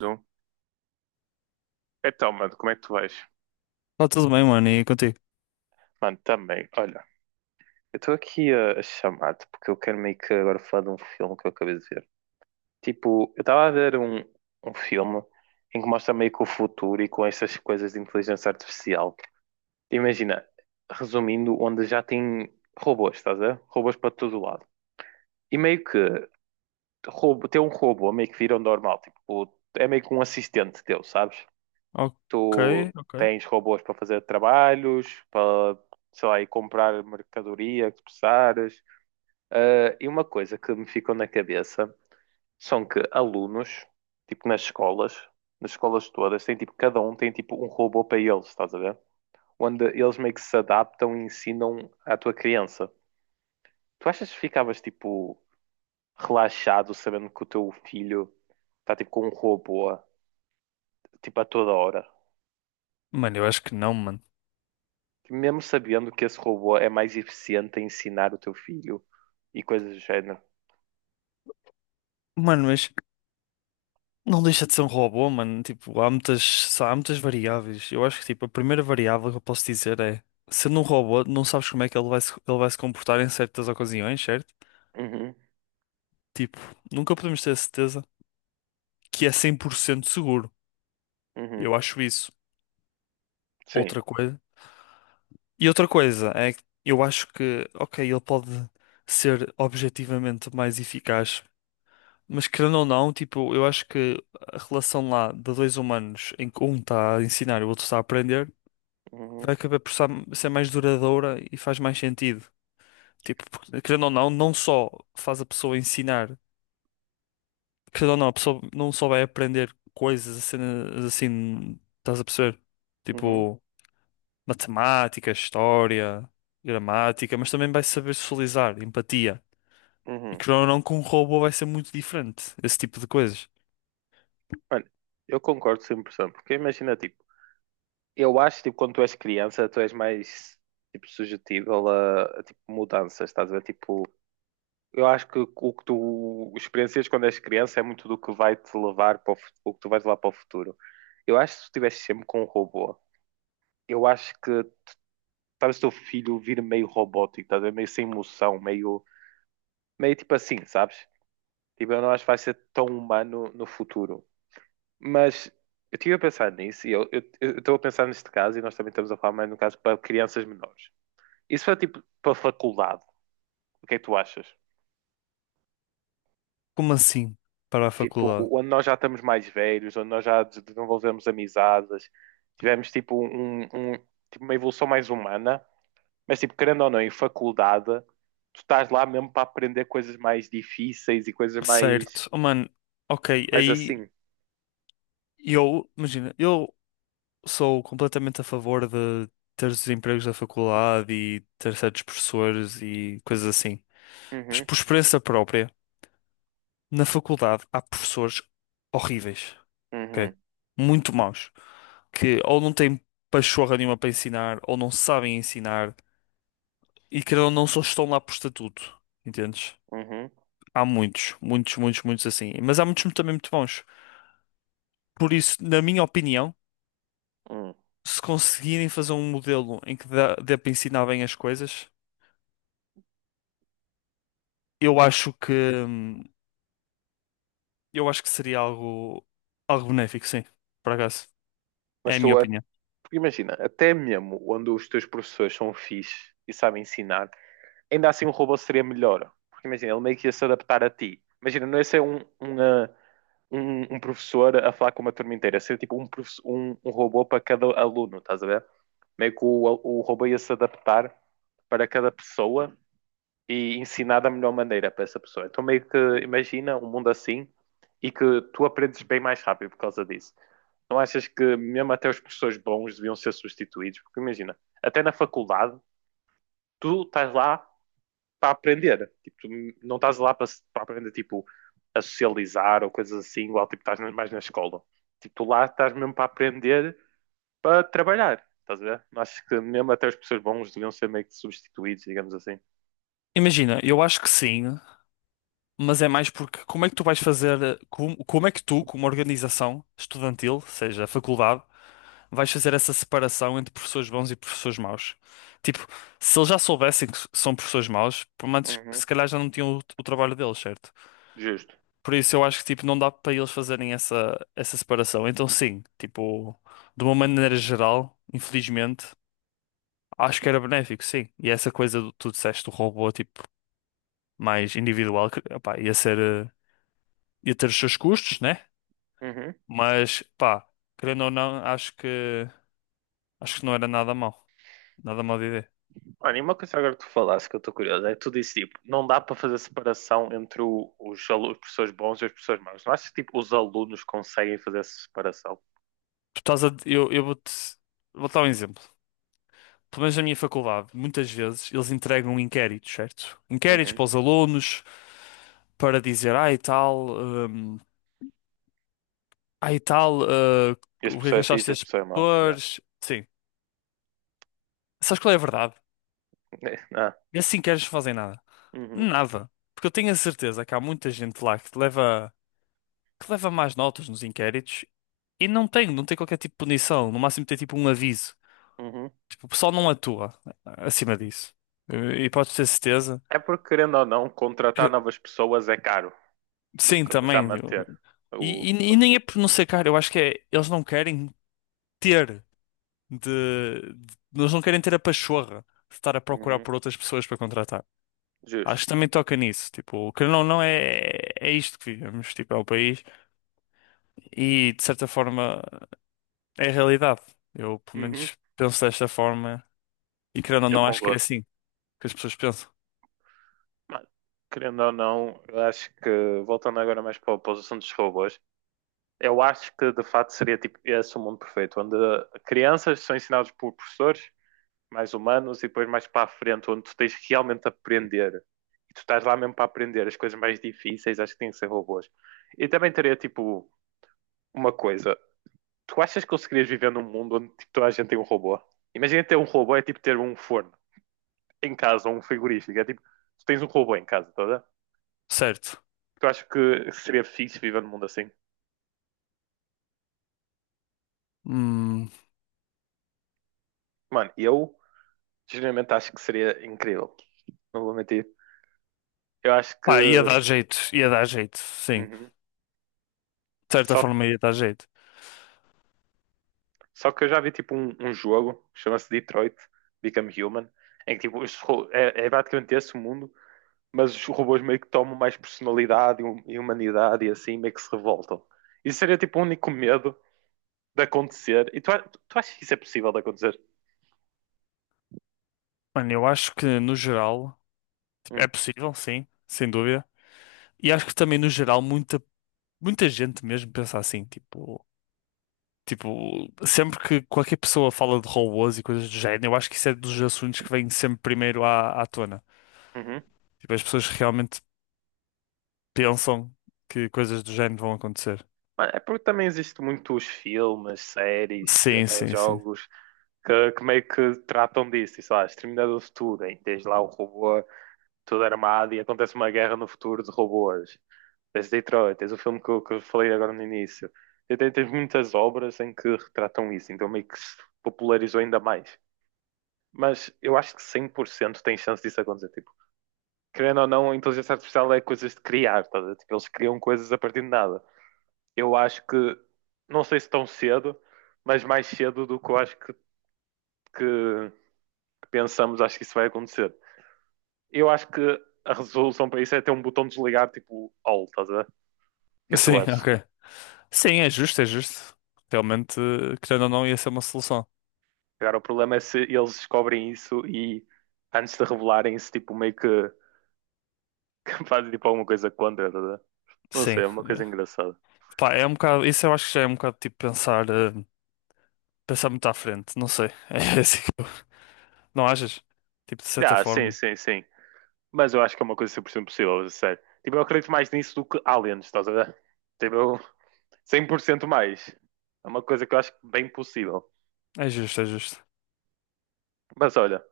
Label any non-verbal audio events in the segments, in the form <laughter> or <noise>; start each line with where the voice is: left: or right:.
right: Um. Então, mano, como é que tu vais?
left: Tá tudo bem, mano, e contigo?
right: Mano, também, olha, eu estou aqui a chamar-te porque eu quero meio que agora falar de um filme que eu acabei de ver. Tipo, eu estava a ver um filme em que mostra meio que o futuro e com essas coisas de inteligência artificial. Imagina, resumindo, onde já tem robôs, estás a ver? Robôs para todo lado. E meio que ter um robô meio que vira o normal, tipo, é meio que um assistente teu, sabes?
left: Ok,
right: Tu
left: ok.
right: tens robôs para fazer trabalhos, para, sei lá, ir comprar mercadoria que precisares. Ah, e uma coisa que me ficou na cabeça são que alunos, tipo nas escolas todas, tem tipo, cada um tem tipo um robô para eles, estás a ver? Onde eles meio que se adaptam e ensinam à tua criança. Tu achas que ficavas tipo relaxado sabendo que o teu filho está tipo com um robô, tipo a toda hora?
left: Mano, eu acho que não, mano.
right: Que mesmo sabendo que esse robô é mais eficiente a ensinar o teu filho e coisas do género.
left: Mano, mas não deixa de ser um robô, mano. Tipo, há muitas variáveis. Eu acho que, tipo, a primeira variável que eu posso dizer é, sendo um robô, não sabes como é que ele vai se comportar em certas ocasiões, certo?
right: Uhum,
left: Tipo, nunca podemos ter a certeza que é 100% seguro.
right: uhum,
left: Eu acho isso.
right: sim.
left: Outra coisa. E outra coisa é que eu acho que, ok, ele pode ser objetivamente mais eficaz. Mas querendo ou não, tipo, eu acho que a relação lá de dois humanos em que um está a ensinar e o outro está a aprender
right: Uhum,
left: vai acabar ser mais duradoura e faz mais sentido. Tipo, porque, querendo ou não, não só faz a pessoa ensinar, querendo ou não, a pessoa não só vai aprender coisas assim, assim, estás a perceber?
right: uhum,
left: Tipo, matemática, história, gramática, mas também vai saber socializar, empatia. E
right: uhum.
left: querendo ou não, com um robô vai ser muito diferente esse tipo de coisas.
right: Olha, eu concordo 100%, porque imagina, tipo, eu acho, tipo, quando tu és criança, tu és mais, tipo, sujetível tipo, mudanças, estás a ver? Tipo, eu acho que o que tu experiencias quando és criança é muito do que vai te levar para o que tu vais levar para o futuro. Eu acho que se tu estivesse sempre com um robô, eu acho que talvez o teu filho vir meio robótico, estás a ver? Meio sem emoção, meio, meio tipo assim, sabes? Tipo, eu não acho que vai ser tão humano no futuro. Mas eu estive a pensar nisso e eu estou a pensar neste caso, e nós também estamos a falar mais no caso para crianças menores. Isso é tipo para faculdade, o que é que tu achas?
left: Como assim? Para a
right: Tipo,
left: faculdade.
right: onde nós já estamos mais velhos, onde nós já desenvolvemos amizades, tivemos tipo, tipo, uma evolução mais humana, mas tipo, querendo ou não, em faculdade, tu estás lá mesmo para aprender coisas mais difíceis e coisas mais,
left: Certo. Oh, mano, ok,
right: mais
left: aí
right: assim.
left: eu, imagina, eu sou completamente a favor de ter os empregos da faculdade e ter certos professores e coisas assim. Mas
right: Uhum,
left: por experiência própria, na faculdade há professores horríveis, ok?
right: uhum,
left: Muito maus, que ou não têm pachorra nenhuma para ensinar, ou não sabem ensinar, e querendo ou não, só estão lá por estatuto, entendes?
right: uhum,
left: Há muitos, muitos, muitos, muitos assim. Mas há muitos também muito bons. Por isso, na minha opinião,
right: uhum.
left: se conseguirem fazer um modelo em que dê para ensinar bem as coisas, eu acho que hum, eu acho que seria algo algo benéfico, sim. Por acaso, é
right: Mas
left: a minha
right: tu, a-
left: opinião.
right: Porque imagina, até mesmo quando os teus professores são fixe e sabem ensinar, ainda assim o robô seria melhor. Porque imagina, ele meio que ia se adaptar a ti. Imagina, não ia ser um professor a falar com uma turma inteira, ser tipo um robô para cada aluno, estás a ver? Meio que o robô ia se adaptar para cada pessoa e ensinar da melhor maneira para essa pessoa. Então, meio que imagina um mundo assim e que tu aprendes bem mais rápido por causa disso. Não achas que mesmo até os professores bons deviam ser substituídos? Porque imagina, até na faculdade, tu estás lá para aprender. Tipo, tu não estás lá para aprender tipo, a socializar ou coisas assim, igual tipo, estás mais na escola. Tipo, tu lá estás mesmo para aprender para trabalhar. Estás a ver? Acho que mesmo até os professores bons deviam ser meio que substituídos, digamos assim.
left: Imagina, eu acho que sim, mas é mais porque como é que tu vais fazer, como é que tu, como organização estudantil, seja a faculdade, vais fazer essa separação entre professores bons e professores maus? Tipo, se eles já soubessem que são professores maus, por menos que
right: Uhum,
left: se calhar já não tinham o trabalho deles, certo?
right: justo.
left: Por isso eu acho que tipo não dá para eles fazerem essa separação. Então sim, tipo, de uma maneira geral, infelizmente, acho que era benéfico, sim. E essa coisa do tu disseste, do robô tipo mais individual, que, opá, ia ser eh, ia ter os seus custos, né?
right: Uhum.
left: Mas pá, querendo ou não, acho que não era nada mal. Nada mal de ideia.
right: Olha, e uma coisa agora que tu falaste que eu estou curioso é que tu disse tipo, não dá para fazer separação entre os professores bons e os professores maus. Não achas que tipo, os alunos conseguem fazer essa separação?
left: Tu estás a eu vou-te Vou dar um exemplo. Pelo menos na minha faculdade, muitas vezes eles entregam inquéritos, certo? Inquéritos
right: Uhum.
left: para os alunos para dizer, hum, ai e tal,
right: Este
left: o que é
right: professor
left: que
right: é
left: achaste
right: fixe, este
left: destes
right: professor é mau. Yeah.
left: professores? Sim. Sabes qual é a verdade?
right: <laughs> Ah.
left: Esses inquéritos não fazem nada.
right: Uhum.
left: Nada. Porque eu tenho a certeza que há muita gente lá que leva mais notas nos inquéritos e não tem qualquer tipo de punição. No máximo tem tipo um aviso.
right: Uhum.
left: Tipo, o pessoal não atua acima disso. E podes ter certeza.
right: É porque, querendo ou não, contratar
left: que-
right: novas pessoas é caro do
left: Sim,
right: que já
left: também.
right: manter
left: E,
right: o
left: e- e nem é
right: contigo.
left: por não ser caro, eu acho que é. Eles não querem ter de, de- eles não querem ter a pachorra de estar a procurar
right: Uhum.
left: por outras pessoas para contratar. Acho
right: Justo.
left: que também toca nisso. Tipo, querendo ou não, é isto que vivemos. Tipo, é o país. E, de certa forma, é a realidade. Eu, pelo
right: Uhum.
left: menos, penso desta forma. E, querendo ou
right: Eu
left: não, acho que é
right: concordo.
left: assim que as pessoas pensam.
right: Mas, querendo ou não, eu acho que, voltando agora mais para a posição dos robôs, eu acho que de facto seria tipo esse o mundo perfeito, onde crianças são ensinadas por professores mais humanos e depois mais para a frente, onde tu tens que realmente aprender. E tu estás lá mesmo para aprender as coisas mais difíceis, acho que tem que ser robôs. E também teria tipo uma coisa, tu achas que conseguirias viver num mundo onde tipo, toda a gente tem um robô? Imagina ter um robô é tipo ter um forno em casa ou um frigorífico. É tipo, tu tens um robô em casa, toda.
left: Certo.
right: Tu achas que seria fixe viver num mundo assim?
left: Hum,
right: Mano, eu genuinamente acho que seria incrível. Não vou mentir. Eu acho que.
left: pá, ia
right: Uhum.
left: dar jeito. Ia dar jeito, sim. De certa
right: Só,
left: forma, ia dar jeito.
right: só que eu já vi tipo um jogo, chama-se Detroit Become Human, em que tipo, é, é praticamente esse o mundo, mas os robôs meio que tomam mais personalidade e humanidade e assim meio que se revoltam. Isso seria tipo o único medo de acontecer. E tu achas que isso é possível de acontecer?
left: Mano, eu acho que, no geral. É
right: Hum,
left: possível, sim, sem dúvida. E acho que também, no geral, muita gente mesmo pensa assim, tipo, sempre que qualquer pessoa fala de robôs e coisas do género, eu acho que isso é dos assuntos que vem sempre primeiro à tona.
right: uhum.
left: Tipo, as pessoas realmente pensam que coisas do género vão acontecer.
right: É porque também existem muitos filmes, séries,
left: Sim,
right: até
left: sim, sim.
right: jogos que meio que tratam disso. E, sei lá, Exterminador do Futuro, hein? Que tens lá o robô todo armado e acontece uma guerra no futuro de robôs. Tens Detroit, tens o filme que, que eu falei agora no início. E tens muitas obras em que retratam isso, então meio que se popularizou ainda mais. Mas eu acho que 100% tem chance disso acontecer. Tipo, querendo ou não, a inteligência artificial é coisas de criar, tá? A ver? Tipo, eles criam coisas a partir de nada. Eu acho que, não sei se tão cedo, mas mais cedo do que eu acho que- que pensamos, acho que isso vai acontecer. Eu acho que a resolução para isso é ter um botão de desligar, tipo, all, estás a ver? O que
left: <laughs>
right: é que tu
left: Sim,
right: achas?
left: ok. Sim, é justo, é justo. Realmente, querendo ou não, ia ser uma solução.
right: Agora, o problema é se eles descobrem isso e, antes de revelarem isso, tipo, meio que, <laughs> que fazem tipo, alguma coisa contra, estás a ver? Não sei,
left: Sim.
right: é uma coisa
left: É.
right: engraçada.
left: Pá, é um bocado, isso eu acho que já é um bocado tipo pensar, pensar muito à frente, não sei. <laughs> É assim. Não achas? Tipo, de certa
right: Ah, sim,
left: forma.
right: sim, sim. Mas eu acho que é uma coisa 100% possível, a sério. Tipo, eu acredito mais nisso do que aliens, estás a ver? Tipo, eu- 100% mais. É uma coisa que eu acho bem possível.
left: É justo, é justo.
right: Mas olha,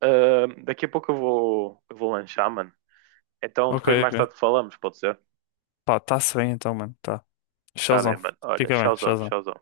right: ah, daqui a pouco eu vou lanchar, mano. Então
left: Ok,
right: depois mais
left: ok.
right: tarde falamos, pode ser?
left: Pá, tá-se bem então, mano. Tá.
right: Tá bem,
left: Showzão.
right: mano. Olha,
left: Fica bem,
right: tchauzão,
left: showzão.
right: tchauzão.